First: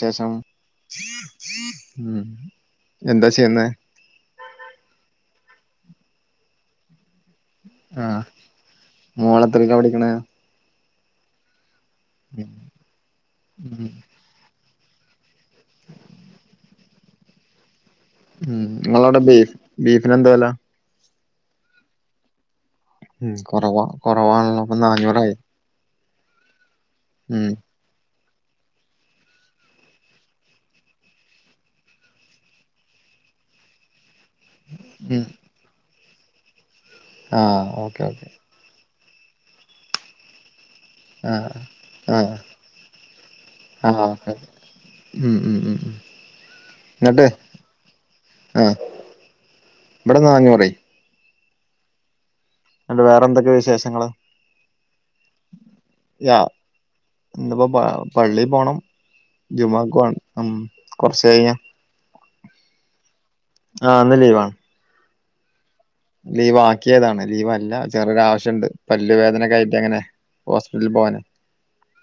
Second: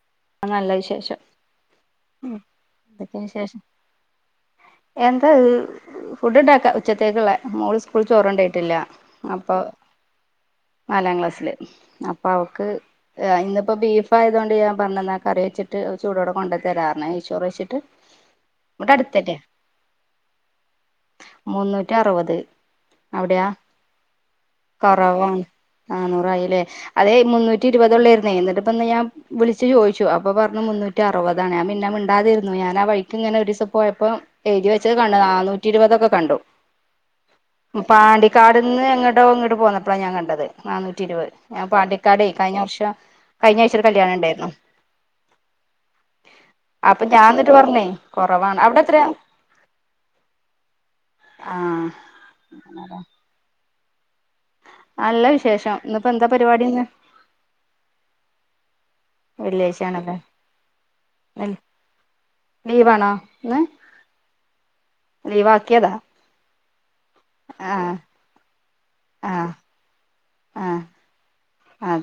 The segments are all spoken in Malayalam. ചെസം ആ നല്ല വിശേഷം എന്താ ചെയ്യുന്നേ? എന്താത് ഫുഡ് ഉണ്ടാക്കാ ഉച്ചത്തേക്ക്ള്ളെ? മോള് സ്കൂള് ആഹ് ചോറോണ്ടോയിട്ടില്ല അപ്പോ. മോളെത്രയിലാ പഠിക്കണേ നാലാം ക്ലാസ്സില്. അപ്പോ ഉം അവക്ക് ഇന്ന്പ്പോ ഉം ബീഫായതുകൊണ്ട് ഞാ പറഞ്ഞു ന്നാ കറിവെച്ചിട്ട് ചൂടോടെ കൊണ്ട് തരാന്നർന്നു, നെയ്ചോറ്ച്ട്ട്. ഉം നിങ്ങളവടെ ബീഫ് ബീഫ്ന് എന്താ വെല മുന്നൂറ്റി അറുപത് ഉം അവിടെയാ കുറവാ കുറവാണല്ലോ പ്പോ നാന്നൂറായി നാനൂറായി ലെ അതെ മുന്നൂറ്റി ഇരുപതള്ളായിരുന്നെ എന്നിട്ടിപ്പന്ന് ഞാൻ വിളി ച്ച് ചോദിച്ചു അപ്പ പറഞ്ഞു മുന്നൂറ്റി അറുപതാണ് ഞാൻ പിന്നെ മിണ്ടാതിരുന്നു ഞാൻ ആ വഴിക്ക് ഇങ്ങനെ ഒരു ദിവസം പോയപ്പോ എഴുതി വെച്ചത് കണ്ടു ഉം നാന്നൂറ്റി ഇരുപതൊക്കെ കണ്ടു ആഹ് ഓക്കെ ഓക്കെ പാണ്ടിക്കാട് ട്ന്ന് എങ്ങ്ട്ടോ ഇങ്ങ്ട്ട് പോന്നപ്പളാ ഞാൻ കണ്ടത് നാനൂറ്റ് റ്റി ഇരുപത് ആഹ് ഞാൻ പാണ്ടിക്കാടെയ് ആഹ് കഴിഞ്ഞ വർഷം കഴിഞ്ഞ ആഴ്ച്ച ഒരു ആഹ് കല്യാണം ഓക്കെ ഉണ്ടായിരുന്നു ഉം ഉം ഉം അപ്പോ ഞാൻ എന്നിട്ട് പറഞ്ഞേയ് കുറവാണ് അവിടെ എത്രയാ? ഇബടെ നാനൂറെയ് ആഹ് ന്ന്ട്ട് വേറെ എന്തൊക്കെ വിശേഷങ്ങള് നല്ല വിശേഷം ഇന്നിപ്പോ എന്താ യ പരിപാടി ഇന്ന് ഇന്ന്പ്പോ പള്ളി പോണം ജുമുഅക്ക് വെള്ളിയാഴ്ചയാണല്ലേ പോണം ഉം കൊറച്ചയിന ലീവാണോ ഇന്ന് ആഹ് ഇന്ന് ലീവാണ് ലീവാക്കിയതാ ലീവാക്കിയതാണ് ലീവല്ല ആഹ് ചെറിയൊരു ആവശ്യം ഉണ്ട് പല്ല് ആഹ് വേദനക്ക ആയിട്ട് അങ്ങനെ ഹോസ്പിറ്റലിൽ പോവാന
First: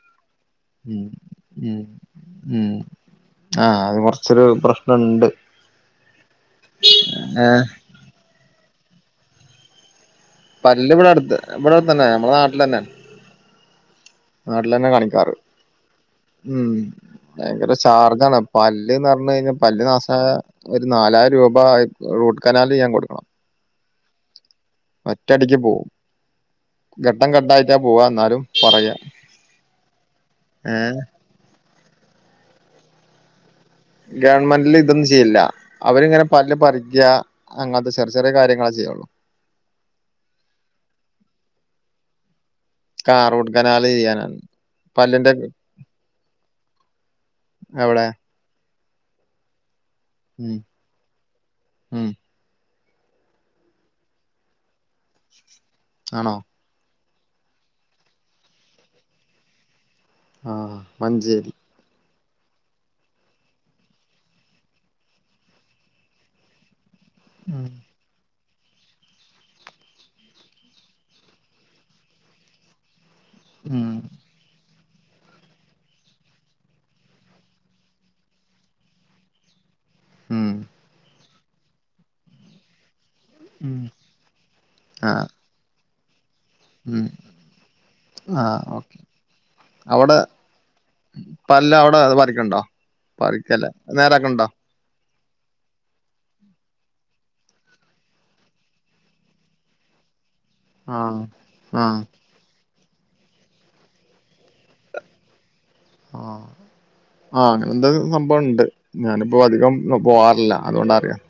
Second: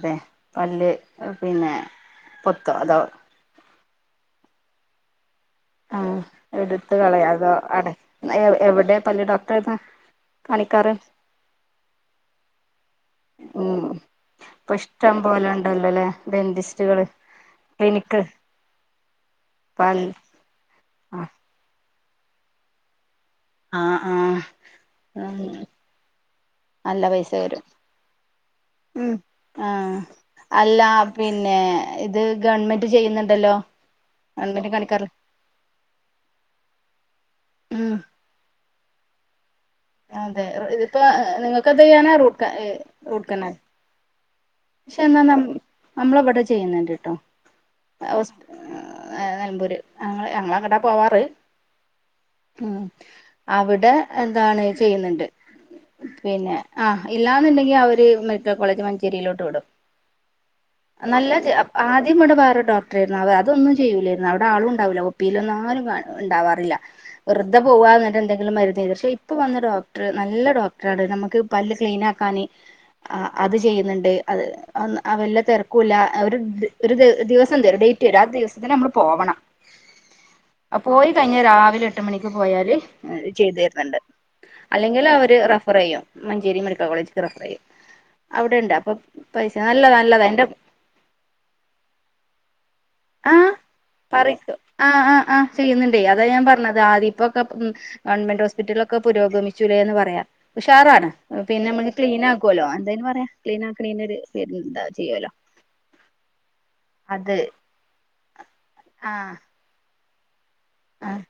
ഏഹ് പല്ല് ഉം ഉം പൊത്തോ അതോ ആഹ് അത് കൊറച്ചൊരു പ്രശ്നണ്ട് ആഹ് എടുത്ത് കളയാ അതോ ഏഹ് അട എവിടെ പല്ല് ഡോക്ടർ ഏതാ പല്ല് ഇവിടെ അടുത്ത് ഇവിടെ അടു ത്തന്നെ നമ്മളെ നാട്ടിലന്നെ ഉം നാട്ടിലന്നെ ഇപ്പഷ്ടം കാണിക്കാറ് പോലെ ഇണ്ടല്ലോ ലെ ഉം ഡെന്റിസ്റ്റുകള് ഭയങ്കര ക്ലിനിക്ക് ചാർജാണ് പല്ല്ന്ന് പറഞ്ഞ് കഴിഞ്ഞാൽ പല്ല് പൽ നാസായ ഒരു ആഹ് നാലായിരം രൂപ റൂട്ട് കനാൽ ചെയ്യാൻ കൊടുക്കണം ആഹ് ഒറ്റടിക്ക് ആഹ് പോവും നല്ല ഘട്ടം പൈസ വരും ഘട്ടായിട്ടാ പോവാ എന്നാലും പറയാ ഉം ആഹ് അല്ല ഏഹ് പിന്നെ ഇത് ഗവൺമെന്റ് ചെയ്യുന്നുണ്ടല്ലോ ഗവൺമെന്റ് ഗവൺമെന്റില് ഇതൊന്നും കാണിക്കാറ് ചെയ്ല്ല അവരിങ്ങനെ പല്ല് പറിക്ക അങ്ങനത്തെ ഉം ചെറിയ ചെറിയ കാര്യങ്ങളെ ചെയ്യുള്ളൂ അതെ ഇതിപ്പോ നിങ്ങൾക്ക് എത് ചെയ്യാന റൂട്ട ആഹ് റൂട്ട് കനാലേയ്യാനാ പക്ഷെ എന്നാ ന നമ്മൾ അവിടെ ചെയ്യുന്നുണ്ട് ട്ടോ എവിടെ നിലമ്പൂര് ഞങ്ങ ഉം ഞങ്ങങ്ങട്ടാ പോവാറ് ഉം ഉം അവിടെ എതാണ് ചെയ്യുന്നുണ്ട് ആണോ പിന്നെ ആഹ് ഇല്ലാന്നുണ്ടെങ്കി ആവര് മെഡിക്കൽ കോളേജ് മഞ്ചേരിയിലോട്ട് വിടും ആഹ് നല്ല മഞ്ചേരി ആദ്യം ഇവിടെ വേറെ ഡോക്ടർ ആയിരുന്നു അവർ അതൊന്നും ചെയ്യൂലായിരുന്നു അവിടെ ആളുംണ്ടാവില്ല ഒപീൽ ഒന്ന ആരും കാണും ഉണ്ടാവാറില്ല വെറുതെ ഉം പോവു ന്നട്ടം എന്തെങ്കിലും മരുന്ന് പക്ഷെ ഇപ്പൊ വന്ന ഡോക്ടർ നല്ല ഡോക്ടറാണ് നമുക്ക് പല്ല് ക്ലീന ആക്കാന് ആഹ് അത് ചെയ്യുന്നുണ്ട് അതെ വല്ല തിരക്കൂല്ല ഒരു ഒരു ദിവസം തരും ഡേറ്റ് വരും ആ ദിവസ തന്നെ നമ്മള് പോകണം ഉം ആ പോയി കഴിഞ്ഞ രാവിലെ എട്ട് മണിക്ക് പോയാല് ചെയ്ത് ഉം തര്ന്നണ്ട് അല്ലെങ്കിൽ ആഹ് അവര് റഫർ ചെയ്യോ മഞ്ചേരി മ ള ഉം ഫ ചെയ്യും അവിടെ ആഹ് ഉണ്ട് അപ്പൊ ഓക്കെ പൈസ നല്ലത നല്ലതാ അതിന്റെ ഇപ്പല്ല അവിടെ അത് പറക്കണ്ടോ ആഹ് പറു ആ ആഹ് ആഹ് ചെയ്യുന്നുണ്ടേ അതാ ഞാൻ പറഞ്ഞത് ആദ്യ ഇപ്പൊക്കെ ഗവൺമെന്റ് ഹോസ്പിറ്റലക്കെ പുരോഗമിച്ചൂേ എന്ന് പറയാ ഉഷാറാണ് ആഹ് പിന്നെ നമ്മ ആഹ് ക്ലീൻ ആ ആലോ എന്തായന് പറയാം ക്ലീൻ ആക്കണ എന്താ ചെയ്യല്ലോ ആഹ ആഹ അങ്ങനെ എന്താ സംഭവുണ്ട് ആ ഞാനിപ്പോ അധികം പോവാറില്ല ആ അതുകൊണ്ടറാം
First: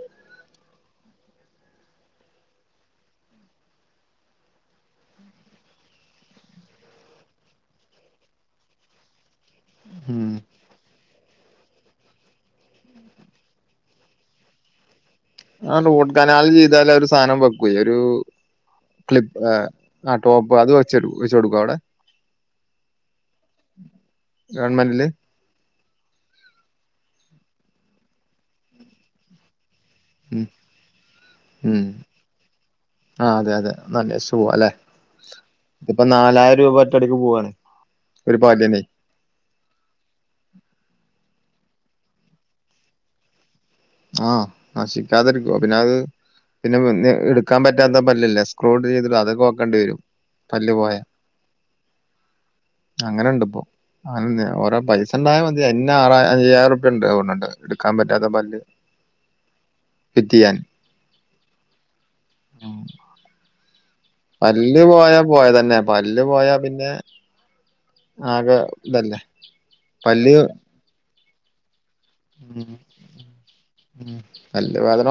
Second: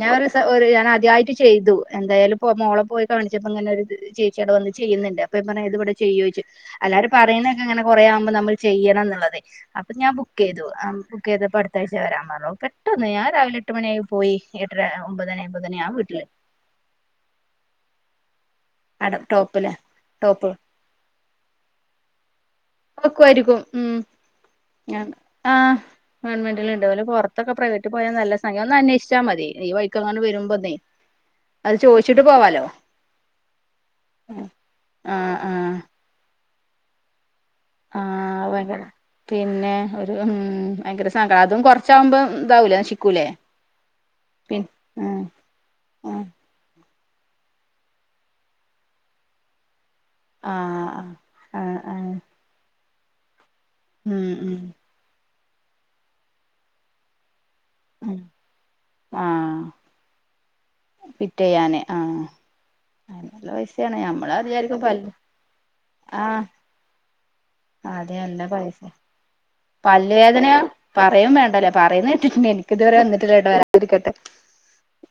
ഞാൻ ഒരു ഞാന അദ്യമായിട്ട് ചെയ്തു എന്തായാലും മോളെ പോയി കാണിച്ചപ്പോ ഇങ്ങനെ ചെയ് ചച്ചട വന്ന് ചെയ്യുന്നുണ്ട്പ്പ ഇ പറ ഇവിടെ ചെയ്യോ ചോച്ചു അല്ലാരും പറയുന്നൊക്കെ ഇങ്ങനെ കൊറ ആവുമ്പോ നമ്മൾ ചെയ്യണം എന്നുള്ളത്െ അപ്പൊ ഞാൻ ഉം ബുക്ക്്ത് ബുക്ക് ചെയ്ത് അടുത്തഴ്ച വരാൻ പററോ പെട്ടന്ന് ഞാൻ രാവിലെ എട്ട് മണിയായി പോയി എട്ടര ഒമ്പതന് ആ റോഡ് കനാൽ ചെയ്താാല ഒരു സാധനം വെക്ക ഒരു അട ക്ലിപ്പ് ടോപ്പില് ആ ടോപ്പ് അത് വച്ച വെച്ച കൊടുക്കും അവിടെ ഒക്കായിരിക്കും ഉ ഗവൺമെന്റില് ആ് ഗവൺമെന്റിൽ ഉണ്ടലെ പുറത്തൊക്കെ പ്രൈവറ്റിൽ പോയാ നല്ല സംമയം ഒന്ന് അന്വേഷിച്ചാൽ മതി ഈ എാൻ ഉം വരുമ്പോതെ അത് ഉം ചോദിച്ചിട്ട് പോവാലോ ആഹ് അതെ അതെ ഒന്ന് ആഹ ആഹ അപ്പ നാലായിരം രൂപ ഒറ്റടക്ക് പോവയാണ് ആ ഭങ്ങനെ പിന്നെ ഒരു ഉ ഭയങ്കര സങ്കടം അതും കൊറച്ചാകുമ്പോ ഇതാവൂലേ നശിക്കൂലേ ആഹ പിൻ ഉം നശിക്കാതിരിക്കുവ പിന്നെ അത് ഉം പിന്നെ എടുക്കാൻ പറ്റാത്ത പല്ലില്ലല്ല സ്ക്രോഡ് ചെയ്തിട്ട അതൊക്കെ വക്കണ്ടി വരും ആ പല്ല് പോയാ ആ് ആ ആ അങ്ങനെ ഇണ്ട് ഇപ്പോൊ അങ്ങനെ ഉം ഓോ പൈസണ്ടായ മതി അ ആറ അയ്യായിരം രൂപ ഉണ്ട്ണ്ട് എടുക്കാൻ ഉം പറ്റാത്ത പല്ല് കിറ്റ് ചെയ്യാൻ പിറ്റ്യാനെ ആ നല്ല പൈസാണ് ഞാൻ പല്ല് പോയാ പോയ തന്നെ പല്ല് പോയ പിന്നെ ആദ്യല്ല ആകെ പൈസ ഇതല്ലേ പല്ല് പല്ുവേദന പറയും വേണ്ടല്ലേ പറയുന്ന പിന്ന ഉം എനിക്ക ഇതുവരെ വന്നിട്ടില്ല കേട്ടോ വരാതിരിക്കട്ടെ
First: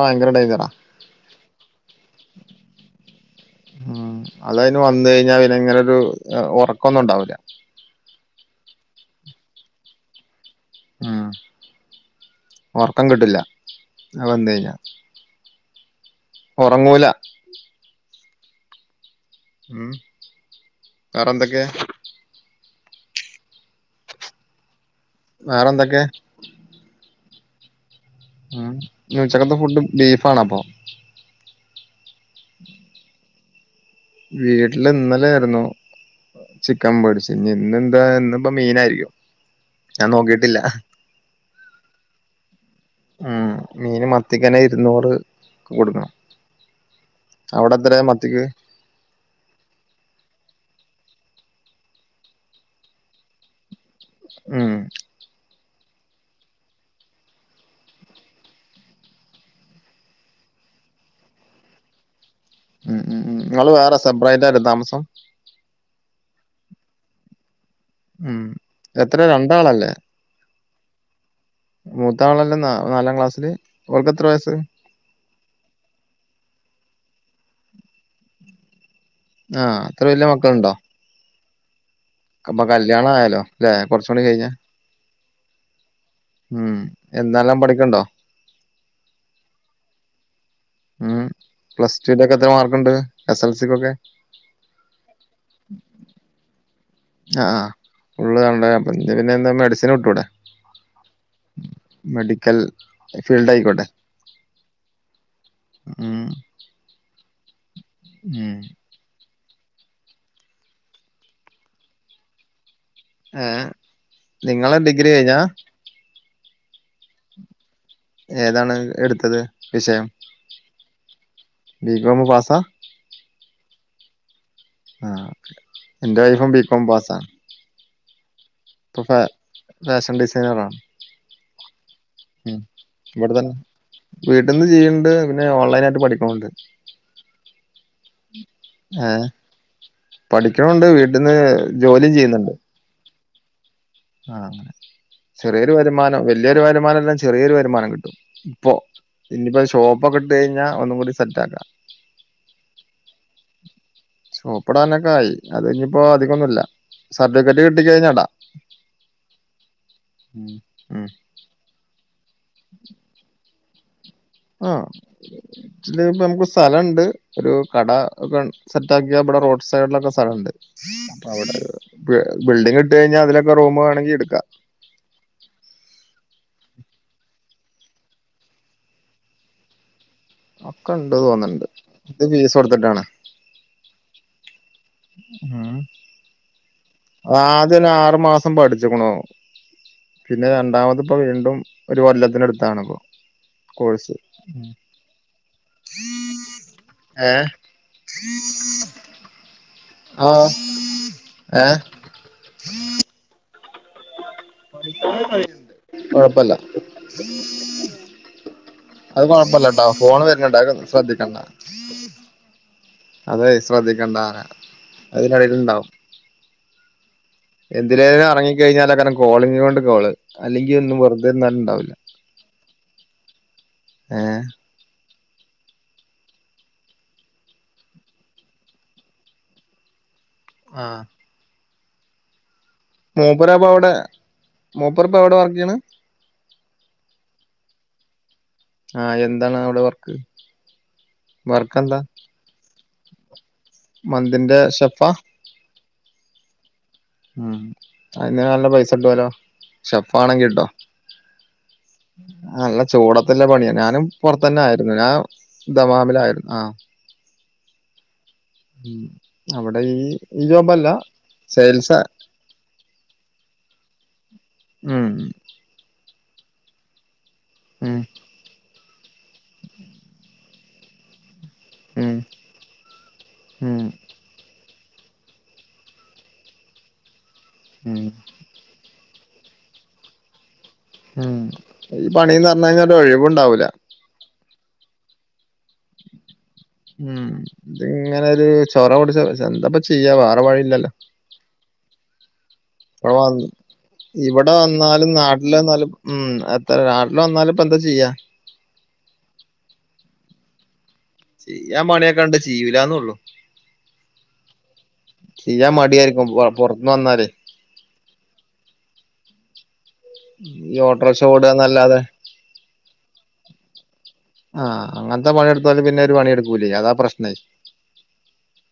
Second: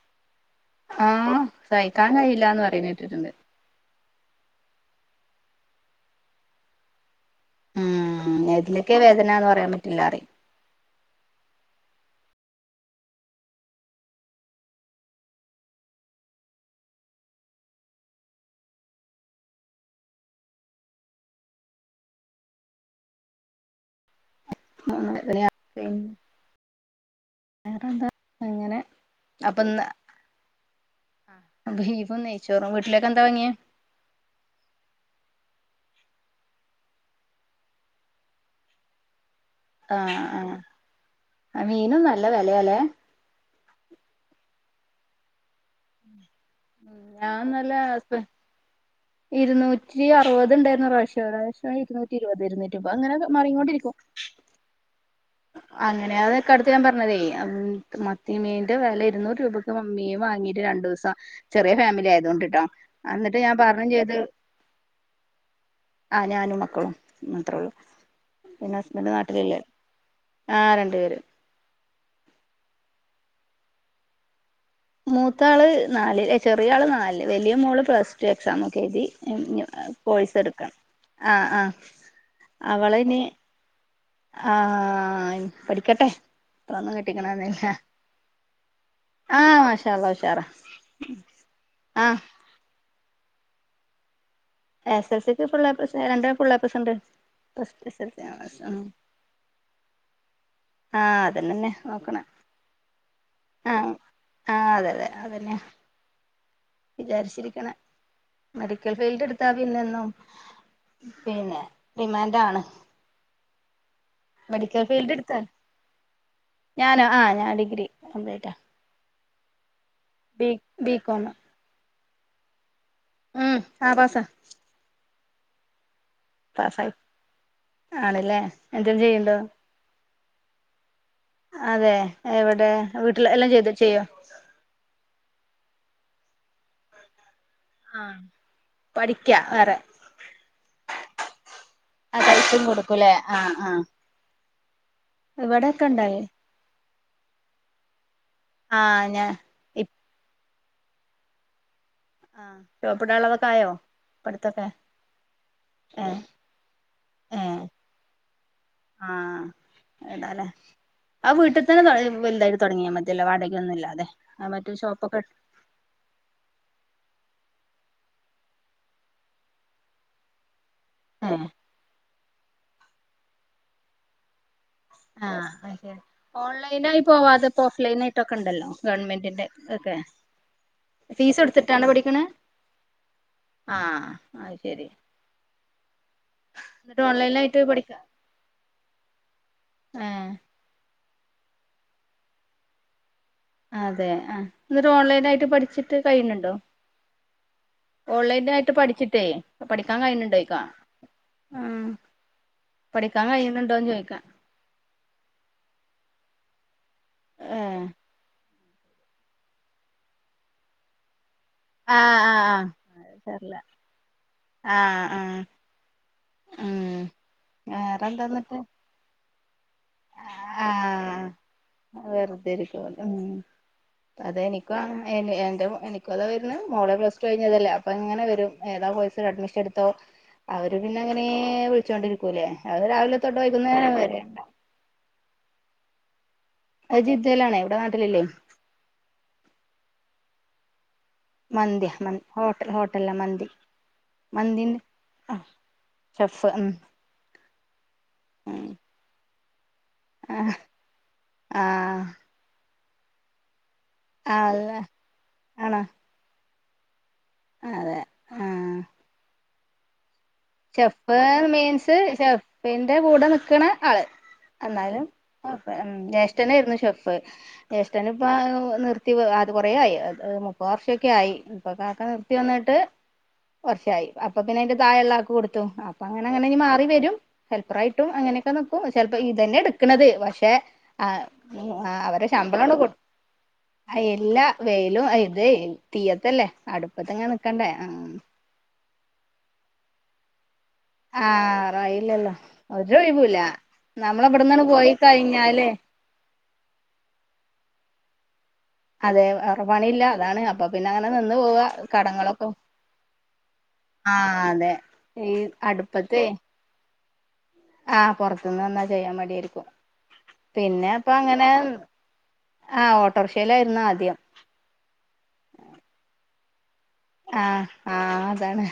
ആ ടെൻജർ ആ ആഹ സഹിക്കാൻ കഴിയില്ലന്ന് പറയുന്ന കേട്ടിട്ടുണ്ട് ഉം അതതിന് വന്ന കഴിഞ്ഞാൽ പിങ്ങനൊ ഒരു ഉറക്കൊന്നും ഉണ്ടാവില്ല ഉം ഇതിനലൊക്കെ വേദന എന്ന് പറയാൻ പറ്റില്ല അറിയ ഉം ഒറ്ക്കം കിട്ടില്ല അഹ് വെന്നയ്ഞ്ഞാ ഒറ്ങ്ങൂല ഉം വറെ ന്തൊക്കെ [unintelligible] വേറെന്തൊക്കെ വേറെന്താ ഉം അങ്ങനെ ഞ് ഉച്ചക്കത്തെ അപ്പൊ ഇന്ന് ഫുഡും ബീഫാണപ്പൊ ബീഫും നെയ്ച്ചോറും വീട്ടിലേക്കെ ന്താ വാങ്ങിയെ വീട്ടില് ഇന്നലെ ആയ്രുന്നു ചിക്കം മേട്ച്ച് ഞ് ഇന്ന് എന്താ ഇന്നിപ്പ മീനായിരിക്കും ഞാൻ ആഹ് നോക്കിട്ടില്ല ആഹ് മീനും നല്ല വെലാലേ ഉം മീന് മത്തിക്കനെ ഇര്ന്നൂറ് കൊട്ക്കണം ഞാൻ അവ്ടെ ഇന്നലെ എത്ര ഹസ്ബ മത്തിക്ക് ഇരുന്നൂറ്റി അറുപത് ണ്ടേര്ന്നു പ്രാവശ്യം പ്രാവശ്യം ഇര്നുറ്റി ഇരുപത് ഇരുന്നൂറ്റിപ്പൊ അങ്ങനെെ മറിങ്ങോണ്ടിരിക്കും ഉം അങ്ങനെ അതൊക്കെ അട്ത്ത് ഞാൻ പറഞ്ഞതേ മത്തി മീന്റെ വെല ഇരുന്നൂറ് രൂപയ്ക്ക് മീൻ വങ്ങീട്ട് രണ്ടു ദി ചെറിയ ഫാമിലി ആയതൊണ്ട് ട്ടോ ഉം ഉം ങ്ങള് വേറെ സെബ്രൈറ്റായിട്ട് താമസം ആഹ് ഞാനും മക്കളും മാത്ര ഒള്ളൂ ഉം എത്ര രണ്ടാളല്ലേ ആ രണ്ട് പേര് മൂത്താളല്ലേ നാലാം ക്ലാസ്സില് ഓല്ക്ക് എത്ര വയസ്സ് മൂത്താള് നാല് ചെറിയ ആള് നാല് വലിയ മോള് പ്ലസ് ടു എക്സാംമോ ക്കെ എഴുതി ആഹ് അത്ര വെല്ല്യ കോഴ്സ് മക്കള്ണ്ടോ? ആഹ് ആഹ് അവള് കല്യാണം നി ആയാലോ അല്ലെ കുറച്ചുകൂടി കഴിഞ്ഞാ ആഹ് പഠിക്കട്ടെ ഉം ഇപ്പൊന്നും എന്നാലാം കെട്ടിക്കണന്നില്ല പഠിക്ണ്ടോ ആഹ് മഷാഅല്ല ഉഷാറാ ഉം പ്ലസ് ആഹ് ടുന്റെ ക്കെ എത്ര മാർക്ക്ണ്ട് എസ് എൽ സിക്ക്ക്കെ എസ് എൽ സിക്ക് ഫുള്ള് എ പ്ലസ് രണ്ടാൾ ഫുള്ള് എ പ്ലസ് ണ്ട് ആഹ് ആഹ് ഉള്ള് കണ്ട പിന്നെ എന്താ മെഡിസിന് വിട്ടൂടെ ആഹ് അതന്നെന്നെ നോക്കണെ മെഡിക്കൽ ഫീൽഡായ്ക്കോട്ടെ ആഹ് ആഹ് അതെ അതെ അതന്നെ ഉം വിചാര്ച്ചിരിക്ണേ ഉം ക്കെൽ ഫീൽഡ് ട്ത്താ പിന്നെന്നും പിന്നെ ഡിമാൻഡാ ണ് ഏ നിങ്ങള് ഡിഗ്രി ഫീൽഡ് കഴിഞ്ഞാ എടുത്താൽ ഞാനോ ആഹ് ഞാൻ ഡിഗ്രി ഏതാണ് എട്ത്തത് വിഷയം ബീ ബികോമ് ബീകൊമ് പാസാ ഉം ആ പാസാ ആഹ് എന്റെ വൈഫും ബികോം പാസാ ആണ് ല്ലേ പ്പോ ഫേ ഫേഷൻ ഡിസൈനറാ അതെ എവെടെ വീട്ടിൽ എല്ലാം ചെയ്തു ചെയ്യോ വീട്ടിന്ന് ചെയ്യ്ണ്ട് പിന്നെ ഓൺലൈനായിട്ട് പഠിക്കുണ് ണ്ട് ആഹ് ഏ പഠിക്ണുണ്ട് വീട്ടിന്ന് ജോലിം ചെയ്യ്ന്ന്ണ്ട് കൊലെ ആഹ് ആഹ് ആഹ് അങ്ങനെ ചെറിയൊരു വരുമാനം ഉണ്ടായി വല്യയൊരു വരുമാനല്ല ചെറിയൊരു വരുമാനം കിട്ടും. ഇപ്പോ ആ ഞാൻ ഇനിയിപ്പോ ഇപ് ഷോപ്പൊക്കെ ഇട്ട് കഴിഞ്ഞാ ഒന്നും കൂടി സെറ്റ് ആക്കാ ഷോപ്പ് ഇടാളളതൊക്കെ ആയോ പഠിത്തൊക്കെ ഷോപ്പ്ടാനൊക്കെ ആയി അത് ഇനിപ്പോ ഏ അധികൊന്നുല്ല സർട്ടിഫിക്കറ്റ് കിട്ടിക്കഴിഞ്ഞ ഇട ആഹ് ഇടാലോ ആ വീട്ട് തന്നെ വലതായിട്ട് തുടങ്ങിയാ മതിയല്ലോ വാടകൊന്നും ഇല്ലാതെ ആ മറ്റേ ഷോപ്പൊക്കെ ഇല്ലേ ഇപ്പം നമുക്ക് സ്ഥലണ്ട് ഒരു കട ഒക്കെ സെറ്റാക്കിയ ഇവിടെ റോഡ് സൈഡിലൊക്കെ സ്ഥലണ്ട്. അപ്പ ഏ അവിടെ ബിൽഡിങ് ഇട്ട് കഴിഞ്ഞാ അതിലൊക്കെ റൂം വേണമെങ്കി ഇടുക്കാ ആഹ് മറ്റേ ഓൺലൈനായി പോവാതെ ഇപ്പോ ഓഫ്ലൈൻ ആയിട്ടൊക്കെ ഉണ്ടല്ലോ ഗവൺമെന്റിന്റെ ഇതൊക്കെ ഒക്കെണ്ട് തോന്ന്ണ്ട് ഇത് ഫീസ് കൊടുത്തിട്ടാണ് ആഹ് അഹ് ശരി മ്മ് എന്നിട്ട് അത് ഓൺലൈനായിട്ട് ആദ്യന്നെ പഠിക്ക ആറു മാസം പഠിച്ചിക്ക്ണു ഏഹ് പിന്നെ രണ്ടാമത് ഇപ്പൊ വീണ്ടും ഒരു കൊല്ലത്തിന് അടുത്താണല്ലോ അതെ ആ ഇന്നട്ട് ഓൺലൈനായിട്ട് പഠിച്ചിട്ട് കഴിയുന്നുണ്ടോ ഏഹ് ഓൺലൈനായിട്ട് പഠിച്ചിട്ടേ പഠിക്കാൻ കഴുന്നുണ്ടോ ആഹ് ചോയിക്കാ ഏഹ് ഉം പഠിക്കാൻ കഴുന്നുണ്ടോന്ന് ചോയിക്കാ പഠിക്കാൻ കഴിയുന്നുണ്ട് കൊഴപ്പല്ല ഏഹ് അത് കുഴപ്പല്ല ട്ടോ ഫോണ് വരണുണ്ട് അത് ശ്രദ്ധിക്കണ്ട. ആഹ്, ആഹ്, ആഹ്. അതെ സാരല്ല ശ്രദ്ധിക്കേണ്ടാറയാ ആഹ് ആഹ് അതിനിടയിലുണ്ടാവും. ഉം. എന്തിലേലും എറങ്ങി വേറെന്താന്നിട്ട് കഴിഞ്ഞാലേ കാരം കോളിങ്ങിനോട് കോള് അല്ലെങ്കി ഒന്നും വെറുതെ ഇരന്നാലും ഉണ്ടാവില്ല. വെറുതെരിക്കും അതെ എനി [unintelligible] എനിക്കതും വര്ന്നേ ക്ക എന്റെ എനിക്കതാവരുന്നേ മോള് പ്ലസ് ടു കഴിഞ്ഞതല്ലേ അപ്പങ്ങനെ വരും ഏതാ കോഴ്സിൽ അഡ്മിഷൻ എടു ത്തോ അവര് പിന്നെ ആഹ് അങ്ങനെ വിളിച്ചോണ്ടിരിക്കൂല്ലേ അവര് രാവിലെ തൊട്ട് വൈകുന്നേരം വരെ ഉണ്ടാവും. മൂപ്പർ ഇപ്പം എവിടവർക്ക് ചെയ്യണേ? അ ജിദ്ദേലാണെ ഇവിടെ നാട്ടിലില്ലേ. ആഹ് എന്താണ് അവിടെ വർക്ക്? വർക്ക് മന്തിയാ എന്താ മ ഹോട്ടൽ ഹോട്ടലാ മന്തി മന്തിന്റെ മന്തിന്ന് ഷെഫാ ആ. ഷെഫ് ഉം. ഉം അയിന് നല്ല ഉം പൈസട്ടുവല്ലോ ഷെഫ് ആണെങ്കിട്ടോ. ആഹ്. നല്ല ചൂടത്തില്ല പണിയാ ഞാനും ആ പൊറത്തന്നെ അതെ ആയിരുന്നു ഞാൻ ആണോ ദമാമിലായിരുന്നു ആഹ്. അതെ ആ ഉം അവിടെ ഈ ജോബല്ല ഷെഫ് മീൻസ് സെയിൽസാ ഷെഫിന്റെ കൂടെ നിക്ക്ണ ആള്. എന്നാലും. ഉം ജേഷ്ഠനായിരുന്നു ഷെഫ്. ഉം ജേഷ്ഠനും ഇപ്പ അഹ് നിർത്തി അത് കൊറെആയി അത് മുപ്പത് വർഷൊക്കെ ആയി. അപ്പൊ കാക്ക ഉം നിർത്തി വന്നിട്ട് ഉം കുറച്ചായി അപ്പൊ പിന്നെ അയിന്റെ താഴെള്ള ആ ക്ക് കൊടുത്തു അപ്പ അങ്ങനങ്ങനെ മാറി വരും ഉം ഹെൽപ്പറായിട്ടും അങ്ങനെ [unintelligible] നിക്കും ചിലപ്പോ ഇതന്നെ എടുക്ക്ണത് പക്ഷെ ആ ഉം ഈ പണിന്ന്റഞ്ഞ അയിനൊരു ഒഴിവുണ്ടാവില്ല. അയ് എല്ലാ വെയിലും ഇത് തീയത്തല്ലേ. ഉം അടുപ്പത്ത്ങ്ങനെ നിക്കണ്ടേ ഇതി ആഹ് ഇങ്ങനൊരു ചൊറ പിടിച്ച എന്തപ്പ ചെയ്യാ വേറെ വഴിയില്ലല്ലോ. ആഹ് വേറെ വയില്ലല്ലോ ഒരു ഇവിടെ വ ഒഴിവുല്ല ഇവിടെ നമ്മളെവിടന്നാണ് പോയി വന്നാലും നാട്ടില് കഴിഞ്ഞാലേ. വന്നാലും ഉം എത്ര നാട്ടില് വന്നാലും ഇപ്പ എന്താ ചെയ്യാ. അതെ വേറെ പണിയില്ല അതാണ് അപ്പൊ പിന്നെ അങ്ങനെ നിന്ന് പോവാ ചെയ്യാൻ പണിയൊക്കെ ഉണ്ട് കടങ്ങളൊക്കെ ചെയ്യൂലാന്നൊള്ളു ആ അതെ ഈ അടുപ്പ [unintelligible] പൊറത്തുന്നു വന്നാലെ ആഹ് പൊറത്തുന്ന് വന്നാ ചെയ്യാൻ മടിയാരിക്കും. ഈ പിന്നെ അപ്പൊ ഓട്ടോറിക്ഷ അങ്ങനെ ഓടാന്നല്ലാതെ ആഹ് ഓട്ടോറിക്ഷയിലായിരുന്നു ആദ്യം. ആഹ് അങ്ങനത്തെ പണിടുത്താലും പിന്നെ ഒരു പണിടുക്കൂല്ലേ അതാ പ്രശ്നം. ആഹ്, ആഹ് അതാണ്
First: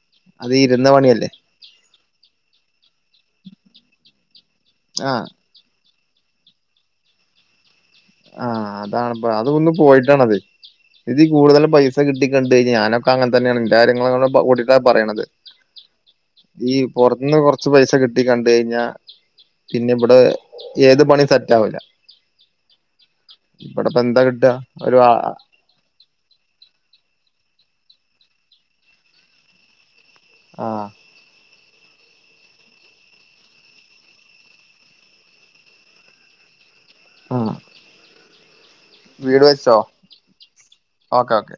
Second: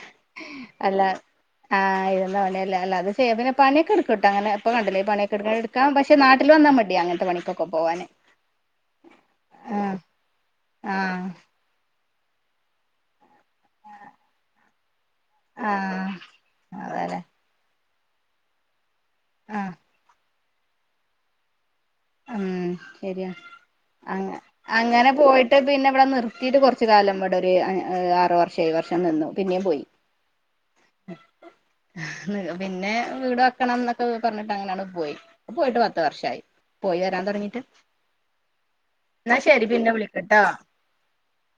അത് ഇരുന്ന അല്ല പണിയല്ലേ ആഹ്തന്ന [unintelligible] അത് ചെയ്യാം പിന്നെ പണിയൊക്കെടുകേട്ട അങ്ങനെപ്പ കണ്ടല്ലേ ആഹ് പണിയോക്കെ എടുക്ക ക്ക പക്ഷെ നാട്ടിൽ വന്നാ മതിയ അങ്ങനത്തെ പണിക്കൊക്കെ പോകവാന്. ആഹ് അതാണ്പ്പ അതൊന്ന് പോയിട്ടാണത് ഇതി ആഹ് കൂടുതൽ പൈസ കിട്ടിക്കണ്ട് കഴിഞ്ഞ ഞാനൊക്കെ അങ്ങനെ തന്നെയാണ് എ കാര്യങ്ങള കൂട്ടിട്ടാ പറയണത്. ആഹ് ഈ അതെല്ലേ പുറത്തിന്ന് കൊറച്ച് പൈസ കിട്ടി കണ്ട് കഴിഞ്ഞാ ആഹ് പിന്നെ ഇവിടെ ഏത് പണി സെറ്റാവുല. ഉം ശരിയാ എന്താ അങ്ങ കിട്ടാ ഒരു ആ അങ്ങനെ പോയി മ പിന്നെ ഇവിടെ നിർത്തിയിട്ട് കൊറച്ചു കാലം ഇവിടെ ഒരു ആറ് വർഷം ഏഴ് വർഷം നിന്നു പിന്നേം പോയി. ആഹ്. ഉ [inaudible] പിന്നെ വീട് വെക്കണം എന്നൊക്കെ പറഞ്ഞിട്ട് അങ്ങനാട് പോയി പോയിട്ട് പത്ത് വർഷായി. പോയി വരാൻ ആഹ് തോടങ്ങിട്ട്. വീട് വെച്ചോ? Okay, okay.